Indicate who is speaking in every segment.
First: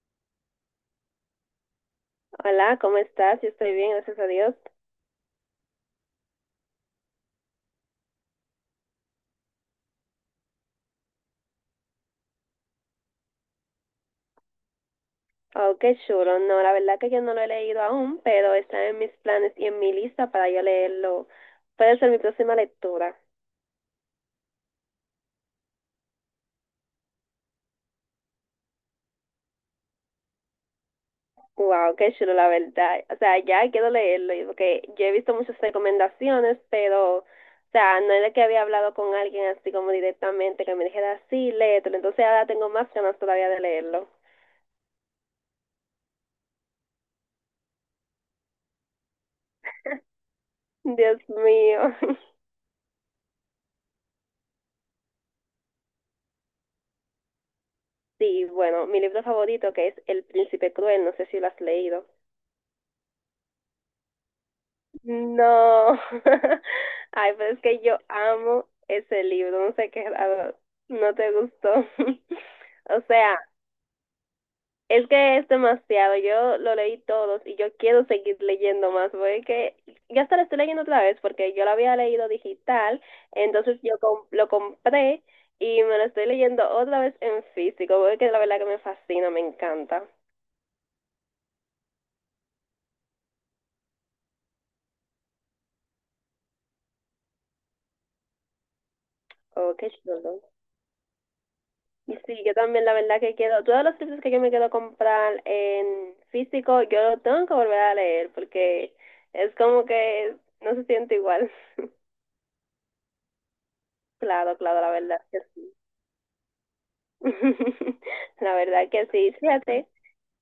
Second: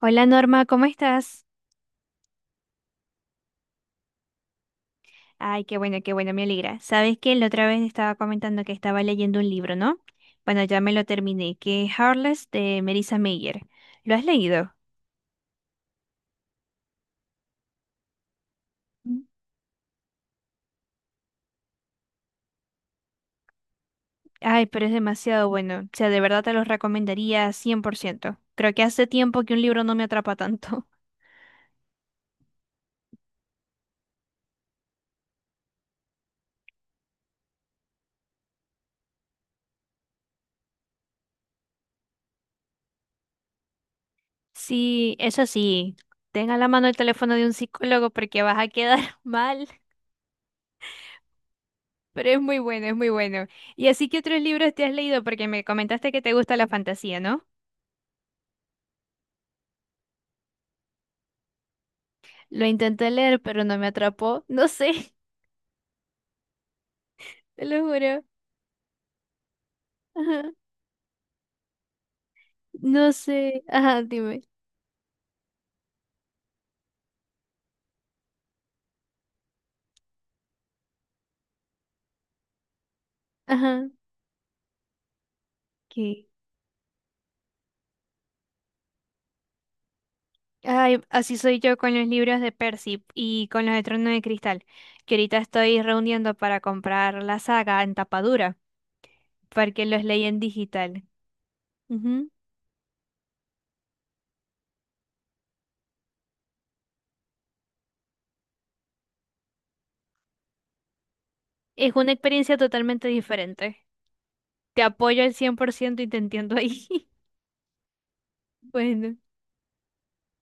Speaker 1: Hola Norma, ¿cómo estás?
Speaker 2: Hola, ¿cómo estás? Yo estoy bien, gracias a Dios.
Speaker 1: Ay, qué bueno, me alegra. Sabes que la otra vez estaba comentando que estaba leyendo un libro, ¿no? Bueno, ya me lo terminé, que es Heartless de Marissa Mayer. ¿Lo has leído?
Speaker 2: Oh, qué chulo. No, la verdad que yo no lo he leído aún, pero está en mis
Speaker 1: Mm.
Speaker 2: planes y en mi lista para yo leerlo. Puede ser mi próxima lectura.
Speaker 1: Ay, pero es demasiado bueno. O sea, de verdad te lo recomendaría 100%. Creo que hace tiempo que un libro no me atrapa tanto.
Speaker 2: Wow, qué chulo, la verdad. O sea, ya quiero leerlo, porque yo he visto muchas recomendaciones, pero, o sea, no era que había hablado con alguien así como directamente que me dijera, sí, léetelo. Entonces ahora tengo más ganas todavía de leerlo.
Speaker 1: Sí, eso sí, tenga a la mano el teléfono de un psicólogo porque vas a quedar mal.
Speaker 2: Dios mío.
Speaker 1: Pero es muy bueno, es muy bueno. ¿Y así que otros libros te has leído? Porque me comentaste que te gusta la fantasía, ¿no?
Speaker 2: Sí, bueno, mi libro favorito que es El Príncipe Cruel, no sé si lo has leído.
Speaker 1: Lo intenté leer, pero no me atrapó. No sé,
Speaker 2: No. Ay, pero es
Speaker 1: te
Speaker 2: que
Speaker 1: lo
Speaker 2: yo
Speaker 1: juro.
Speaker 2: amo ese libro. No sé, qué
Speaker 1: Ajá.
Speaker 2: raro. No te gustó. O
Speaker 1: No
Speaker 2: sea,
Speaker 1: sé. Ajá, dime.
Speaker 2: es que es demasiado. Yo lo leí todos y yo quiero seguir leyendo más. Porque es que ya hasta lo estoy leyendo otra vez porque yo lo había leído digital. Entonces
Speaker 1: Ajá.
Speaker 2: lo compré y me lo estoy
Speaker 1: ¿Qué?
Speaker 2: leyendo otra vez en físico. Porque la verdad que me fascina, me encanta.
Speaker 1: Ay, así soy yo con los libros de Percy y con los de Trono de Cristal, que ahorita estoy reuniendo para comprar la saga en tapadura,
Speaker 2: Oh,
Speaker 1: porque
Speaker 2: qué
Speaker 1: los leí en
Speaker 2: chulo.
Speaker 1: digital.
Speaker 2: Y
Speaker 1: Ujú.
Speaker 2: sí, yo también, la verdad que quiero, todos los libros que yo me quiero comprar en físico, yo lo tengo que volver a leer porque es como que no se siente igual.
Speaker 1: Es una experiencia totalmente diferente.
Speaker 2: Claro, claro,
Speaker 1: Te
Speaker 2: la
Speaker 1: apoyo
Speaker 2: verdad
Speaker 1: al
Speaker 2: que
Speaker 1: cien por
Speaker 2: sí.
Speaker 1: ciento y te entiendo ahí.
Speaker 2: La verdad que
Speaker 1: Bueno.
Speaker 2: sí. Fíjate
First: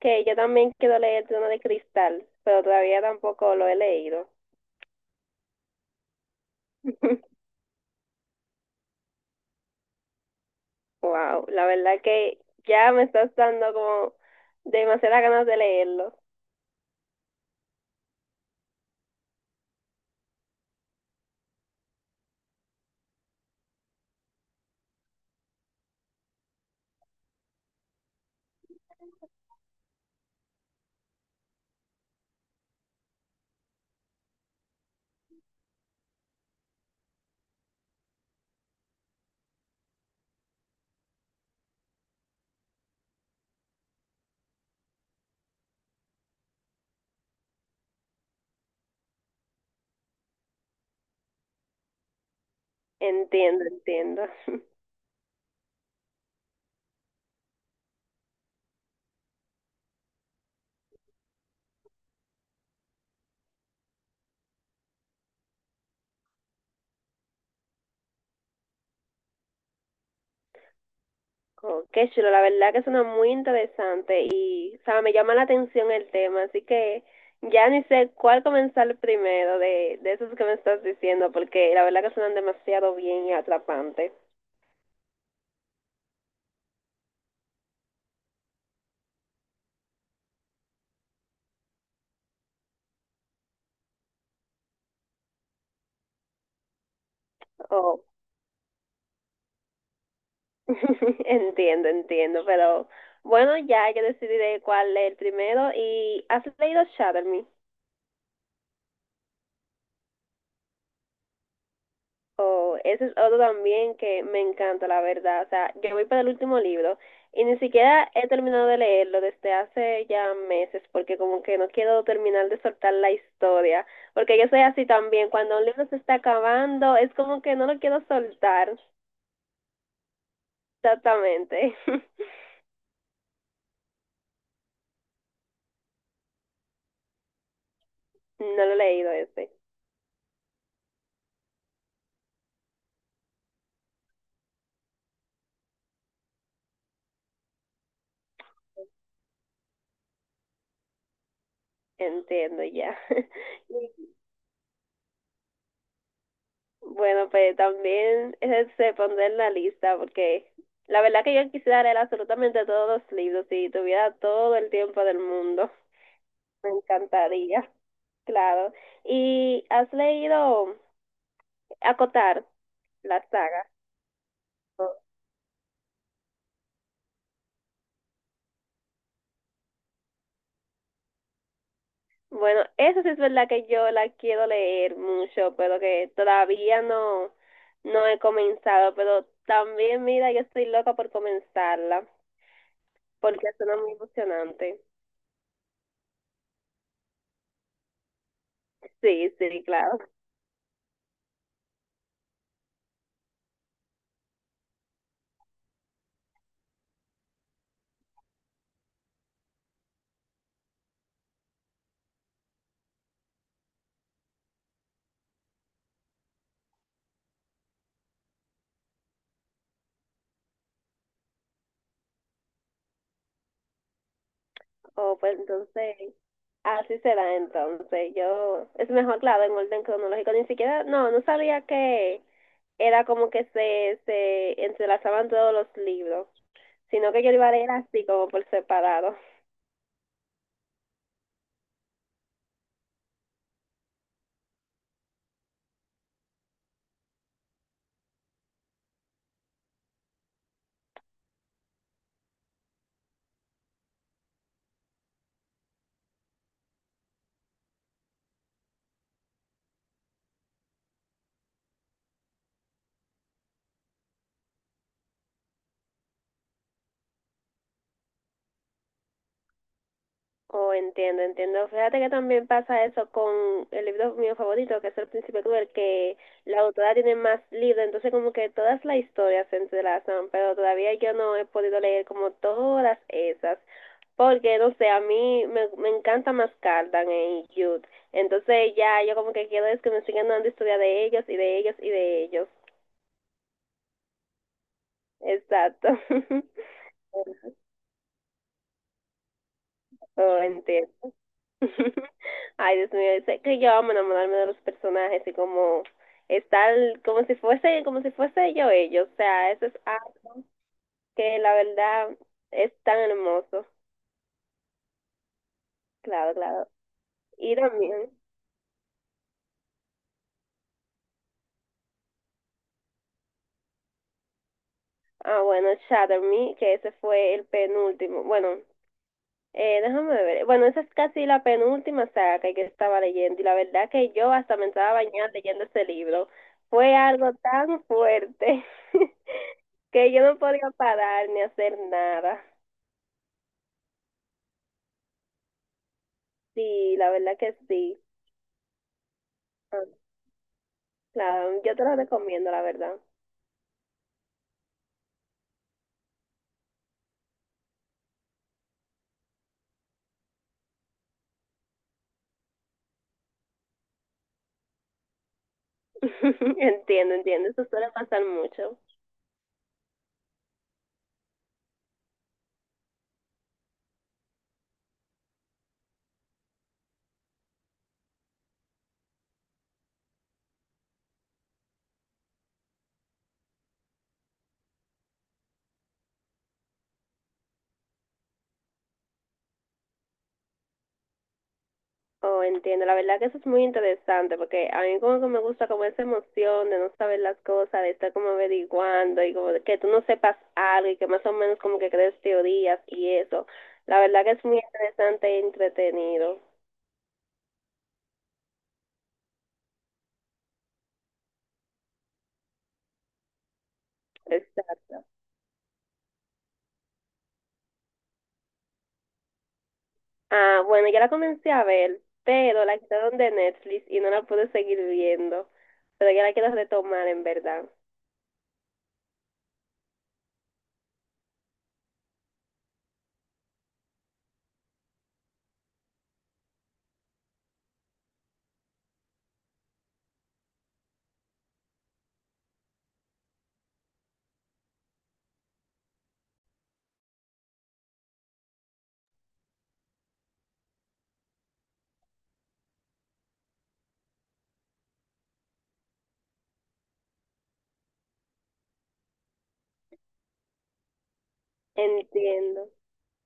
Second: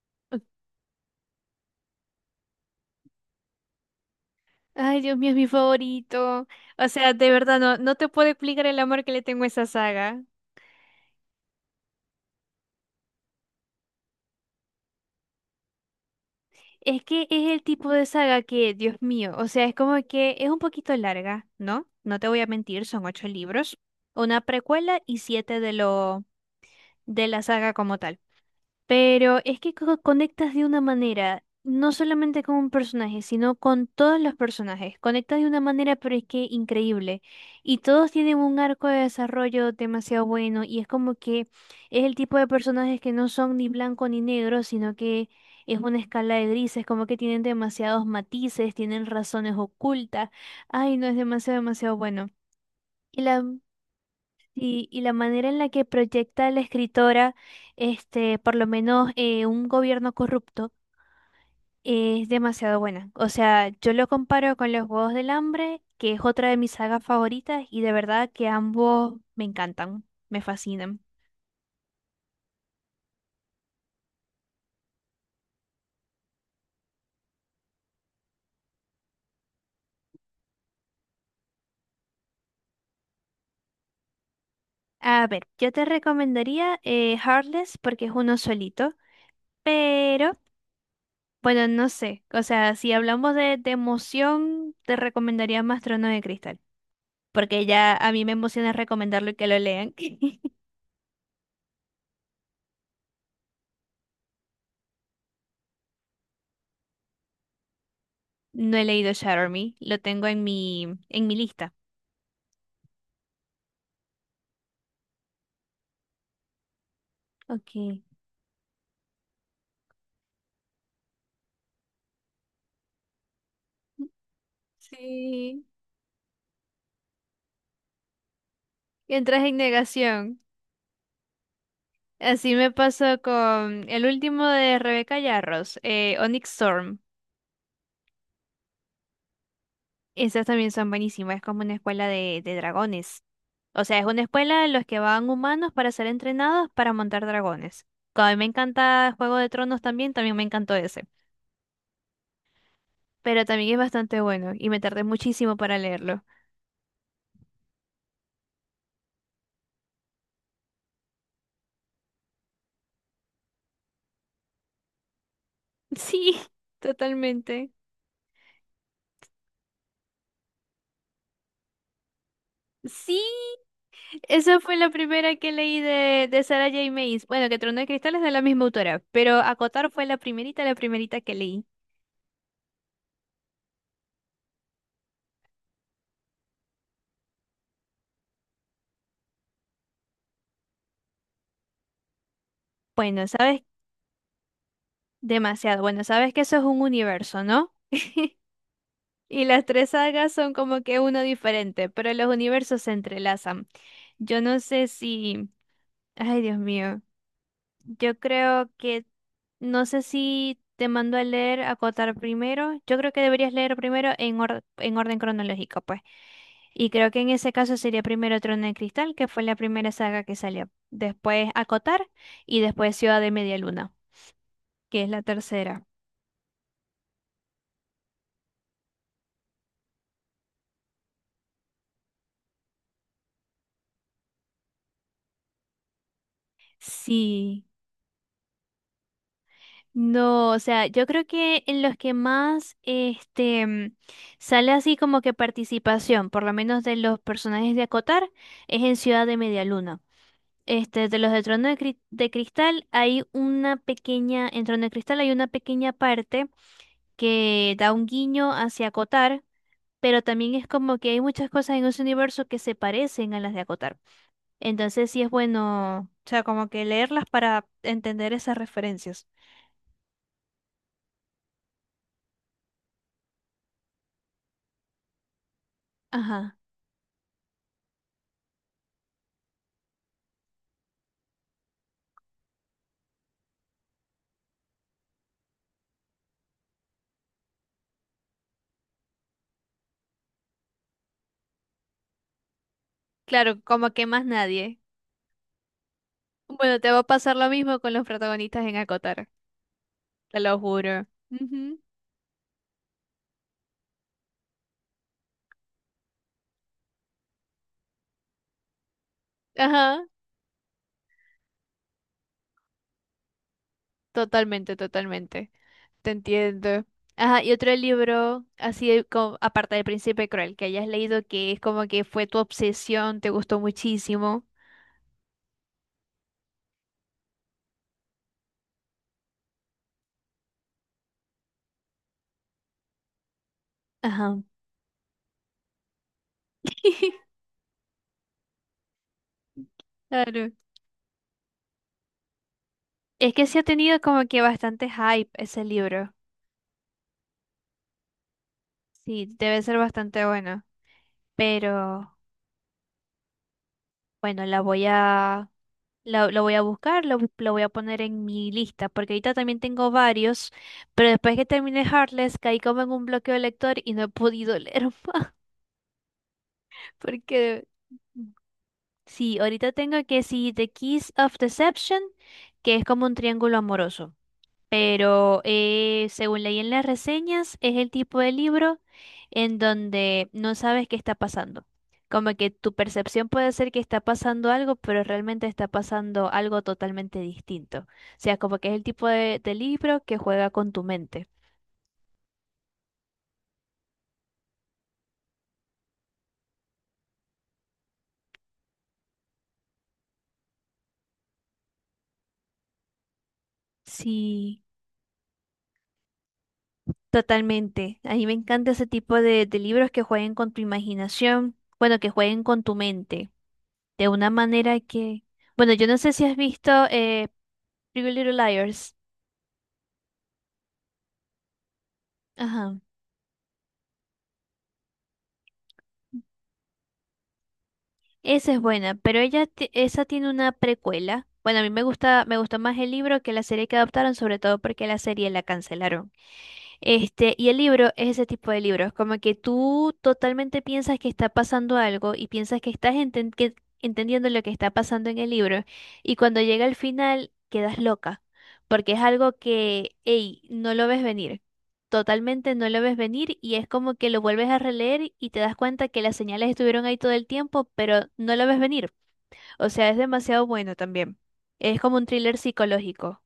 Speaker 2: que yo también quiero leer Trono de Cristal, pero todavía tampoco lo he leído.
Speaker 1: Ay, Dios mío, es mi favorito. O sea, de verdad, no, no te puedo explicar el amor que le tengo a esa saga.
Speaker 2: Wow, la verdad que ya me estás dando como demasiadas ganas de leerlo.
Speaker 1: Es que es el tipo de saga que, Dios mío, o sea, es como que es un poquito larga, ¿no? No te voy a mentir, son ocho libros, una precuela y siete de lo de la saga como tal. Pero es que conectas de una manera, no solamente con un personaje, sino con todos los personajes. Conectas de una manera, pero es que increíble. Y todos tienen un arco de desarrollo demasiado bueno. Y es como que es el tipo de personajes que no son ni blanco ni negro, sino que es una escala de grises, como que tienen demasiados matices, tienen razones ocultas. Ay, no, es demasiado, demasiado bueno. y la
Speaker 2: Entiendo, entiendo.
Speaker 1: Sí, y la manera en la que proyecta la escritora, por lo menos un gobierno corrupto, es demasiado buena. O sea, yo lo comparo con Los Juegos del Hambre, que es otra de mis sagas favoritas, y de verdad que ambos me encantan, me fascinan.
Speaker 2: Oh, qué chulo, la verdad que suena muy interesante y, o sea, me llama la atención el tema, así que ya ni sé cuál comenzar primero de esos que me estás diciendo, porque la verdad que suenan demasiado bien y atrapantes.
Speaker 1: A ver, yo te recomendaría Heartless porque es uno solito, pero bueno, no sé. O sea, si hablamos de, emoción, te recomendaría más Trono de Cristal, porque ya
Speaker 2: Oh,
Speaker 1: a mí me emociona recomendarlo y que lo lean.
Speaker 2: entiendo, entiendo, pero bueno, ya yo decidiré cuál es el primero. ¿Y has leído Shadow?
Speaker 1: No he leído Shatter Me, lo tengo en en mi lista.
Speaker 2: Oh, ese es otro también que me encanta, la verdad. O sea, yo voy para el último libro y ni
Speaker 1: Ok.
Speaker 2: siquiera he terminado de leerlo desde hace ya meses, porque como que no quiero terminar de soltar la historia, porque yo soy así también. Cuando un
Speaker 1: Sí,
Speaker 2: libro se está acabando, es como que no lo quiero soltar.
Speaker 1: entras en negación.
Speaker 2: Exactamente.
Speaker 1: Así me pasó con el último de Rebeca Yarros, Onyx Storm.
Speaker 2: No lo he leído ese.
Speaker 1: Esas también son buenísimas, es como una escuela de, dragones. O sea, es una escuela en los que van humanos para ser entrenados para montar dragones. Como a mí me encanta Juego de Tronos también, también me encantó ese.
Speaker 2: Entiendo ya.
Speaker 1: Pero también es bastante bueno y me tardé muchísimo para leerlo.
Speaker 2: Bueno, pues también se pondrá en la lista porque la verdad que yo quisiera leer absolutamente todos los libros si tuviera todo el tiempo del mundo.
Speaker 1: Sí,
Speaker 2: Me encantaría,
Speaker 1: totalmente.
Speaker 2: claro. ¿Y has leído Acotar,
Speaker 1: Sí.
Speaker 2: la saga?
Speaker 1: Esa fue la primera que leí de, Sarah J. Maas. Bueno, que Trono de Cristal es de la misma autora, pero Acotar fue la primerita que leí.
Speaker 2: Bueno, eso sí es verdad que yo la quiero leer mucho, pero que todavía no, no he comenzado. Pero también, mira, yo estoy loca por comenzarla
Speaker 1: Bueno,
Speaker 2: porque
Speaker 1: sabes
Speaker 2: suena muy emocionante.
Speaker 1: demasiado. Bueno, sabes que eso es un universo, ¿no?
Speaker 2: Sí,
Speaker 1: Y
Speaker 2: sí,
Speaker 1: las tres
Speaker 2: claro.
Speaker 1: sagas son como que uno diferente, pero los universos se entrelazan. Yo no sé si... Ay, Dios mío. Yo creo que... No sé si te mando a leer Acotar primero. Yo creo que deberías leer primero en orden cronológico, pues. Y creo que en ese caso sería primero Trono de Cristal, que fue la primera saga que salió. Después Acotar y después Ciudad de Media Luna, que es
Speaker 2: Oh,
Speaker 1: la
Speaker 2: pues
Speaker 1: tercera.
Speaker 2: entonces, así será entonces. Yo, es mejor, claro, en orden cronológico. Ni siquiera, no, no sabía que era como que se entrelazaban todos los libros, sino que yo lo iba a
Speaker 1: Sí.
Speaker 2: leer así como por separado.
Speaker 1: No, o sea, yo creo que en los que más sale así como que participación, por lo menos de los personajes de Acotar, es en Ciudad de Media Luna. De los de de Cristal hay una pequeña, en Trono de Cristal hay una pequeña parte que da un guiño hacia Acotar, pero también es como que hay muchas cosas en ese universo que se parecen a las de Acotar. Entonces sí es bueno, o sea, como que leerlas para entender esas referencias.
Speaker 2: Oh, entiendo, entiendo. Fíjate que también pasa eso con el libro mío favorito, que es El Príncipe Cruel, que
Speaker 1: Ajá.
Speaker 2: la autora tiene más libros, entonces como que todas las historias se entrelazan, pero todavía yo no he podido leer como todas esas. Porque, no sé, me encanta más Cardan en Youth. Entonces ya yo como que quiero es que me sigan dando historia de ellos y de ellos y de ellos.
Speaker 1: Claro, como que más nadie.
Speaker 2: Exacto.
Speaker 1: Bueno, te va a pasar lo mismo con los protagonistas en Acotar,
Speaker 2: Oh,
Speaker 1: te lo juro.
Speaker 2: entiendo.
Speaker 1: Ujú.
Speaker 2: Ay, Dios mío, sé que yo amo enamorarme de los personajes y como estar como si fuese yo ellos. O sea, eso es
Speaker 1: Ajá,
Speaker 2: algo que la verdad es tan hermoso.
Speaker 1: totalmente, totalmente. Te
Speaker 2: Claro, claro.
Speaker 1: entiendo. Ajá, y
Speaker 2: Y
Speaker 1: otro
Speaker 2: también,
Speaker 1: libro, así de aparte del Príncipe Cruel, que hayas leído que es como que fue tu obsesión, te gustó muchísimo.
Speaker 2: ah, bueno, Shatter Me, que ese fue el penúltimo, bueno, déjame ver. Bueno, esa es casi la penúltima saga que yo estaba leyendo y la verdad que yo
Speaker 1: Ajá.
Speaker 2: hasta me estaba bañando leyendo ese libro. Fue algo tan fuerte que yo no
Speaker 1: Claro.
Speaker 2: podía parar ni hacer nada.
Speaker 1: Es que sí ha tenido como que bastante hype ese libro.
Speaker 2: Sí, la verdad que sí.
Speaker 1: Sí, debe ser
Speaker 2: Ah,
Speaker 1: bastante bueno.
Speaker 2: claro, yo te lo
Speaker 1: Pero
Speaker 2: recomiendo, la verdad.
Speaker 1: bueno, la voy a, la- lo voy a buscar, lo voy a poner en mi lista, porque ahorita también tengo varios, pero después que terminé Heartless caí como en un bloqueo de lector y no he podido leer más,
Speaker 2: Entiendo, entiendo. Eso
Speaker 1: porque
Speaker 2: suele pasar mucho.
Speaker 1: sí, ahorita tengo que sí, The Keys of Deception, que es como un triángulo amoroso. Pero según leí en las reseñas, es el tipo de libro en donde no sabes qué está pasando. Como que tu percepción puede ser que está pasando algo, pero realmente está pasando algo totalmente distinto. O sea, como que es el tipo de, libro que juega con tu mente.
Speaker 2: Oh, entiendo. La verdad que eso es muy interesante porque a mí como que me gusta como esa emoción de no saber las cosas, de estar como averiguando y como de que tú no sepas algo y que más o menos como que crees teorías y eso. La verdad que es muy
Speaker 1: Sí.
Speaker 2: interesante e entretenido.
Speaker 1: Totalmente. A mí me encanta ese tipo de, libros que jueguen con tu imaginación, bueno, que jueguen con tu mente, de una manera
Speaker 2: Exacto.
Speaker 1: que, bueno, yo no sé si has visto Pretty Little Liars.
Speaker 2: Ah, bueno, ya la comencé a ver, pero la
Speaker 1: Ajá.
Speaker 2: quitaron de Netflix y no la pude seguir viendo. Pero ya la quiero retomar en verdad.
Speaker 1: Esa es buena, pero esa tiene una precuela. Bueno, a mí me gustó más el libro que la serie que adaptaron, sobre todo porque la serie la cancelaron. Y el libro es ese tipo de libros, como que tú totalmente piensas que está pasando algo y piensas que entendiendo lo que está pasando en el libro, y cuando llega al final quedas loca, porque es algo que, ey, no lo ves venir, totalmente no lo ves venir y es como que lo vuelves a releer y te das cuenta que las señales estuvieron ahí todo el tiempo, pero no lo ves venir. O sea, es demasiado bueno también. Es como un thriller
Speaker 2: Entiendo.
Speaker 1: psicológico.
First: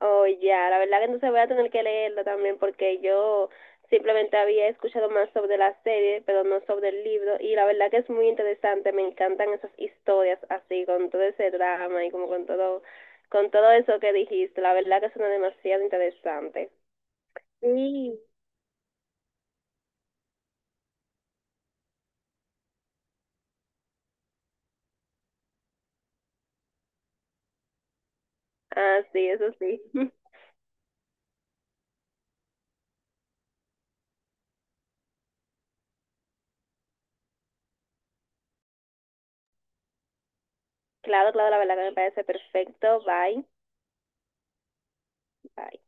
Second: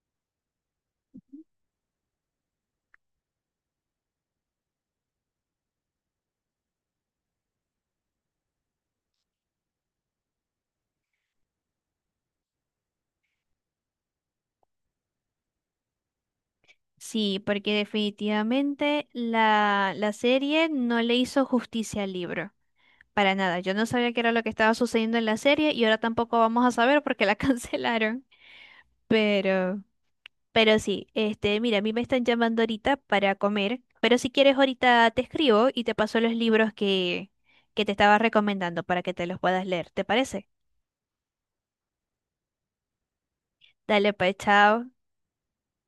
Speaker 2: Oh, ya, la verdad que entonces voy a tener que leerlo también porque yo simplemente había escuchado más sobre la serie, pero no sobre el libro, y la verdad que es muy interesante, me encantan esas historias así, con todo ese drama y como con todo eso que dijiste, la verdad que suena demasiado interesante.
Speaker 1: Sí, porque
Speaker 2: Sí.
Speaker 1: definitivamente la serie no le hizo justicia al libro. Para nada, yo no sabía qué era lo que estaba sucediendo en la serie y ahora tampoco vamos a saber porque la cancelaron.
Speaker 2: Ah, sí, eso sí.
Speaker 1: Pero, pero sí, mira, a mí me están llamando ahorita para comer, pero si quieres ahorita te escribo y te paso los libros que te estaba recomendando para que te los puedas leer, ¿te parece?
Speaker 2: Claro, claro, la verdad que me parece perfecto. Bye,
Speaker 1: Dale, pues, chao.
Speaker 2: bye.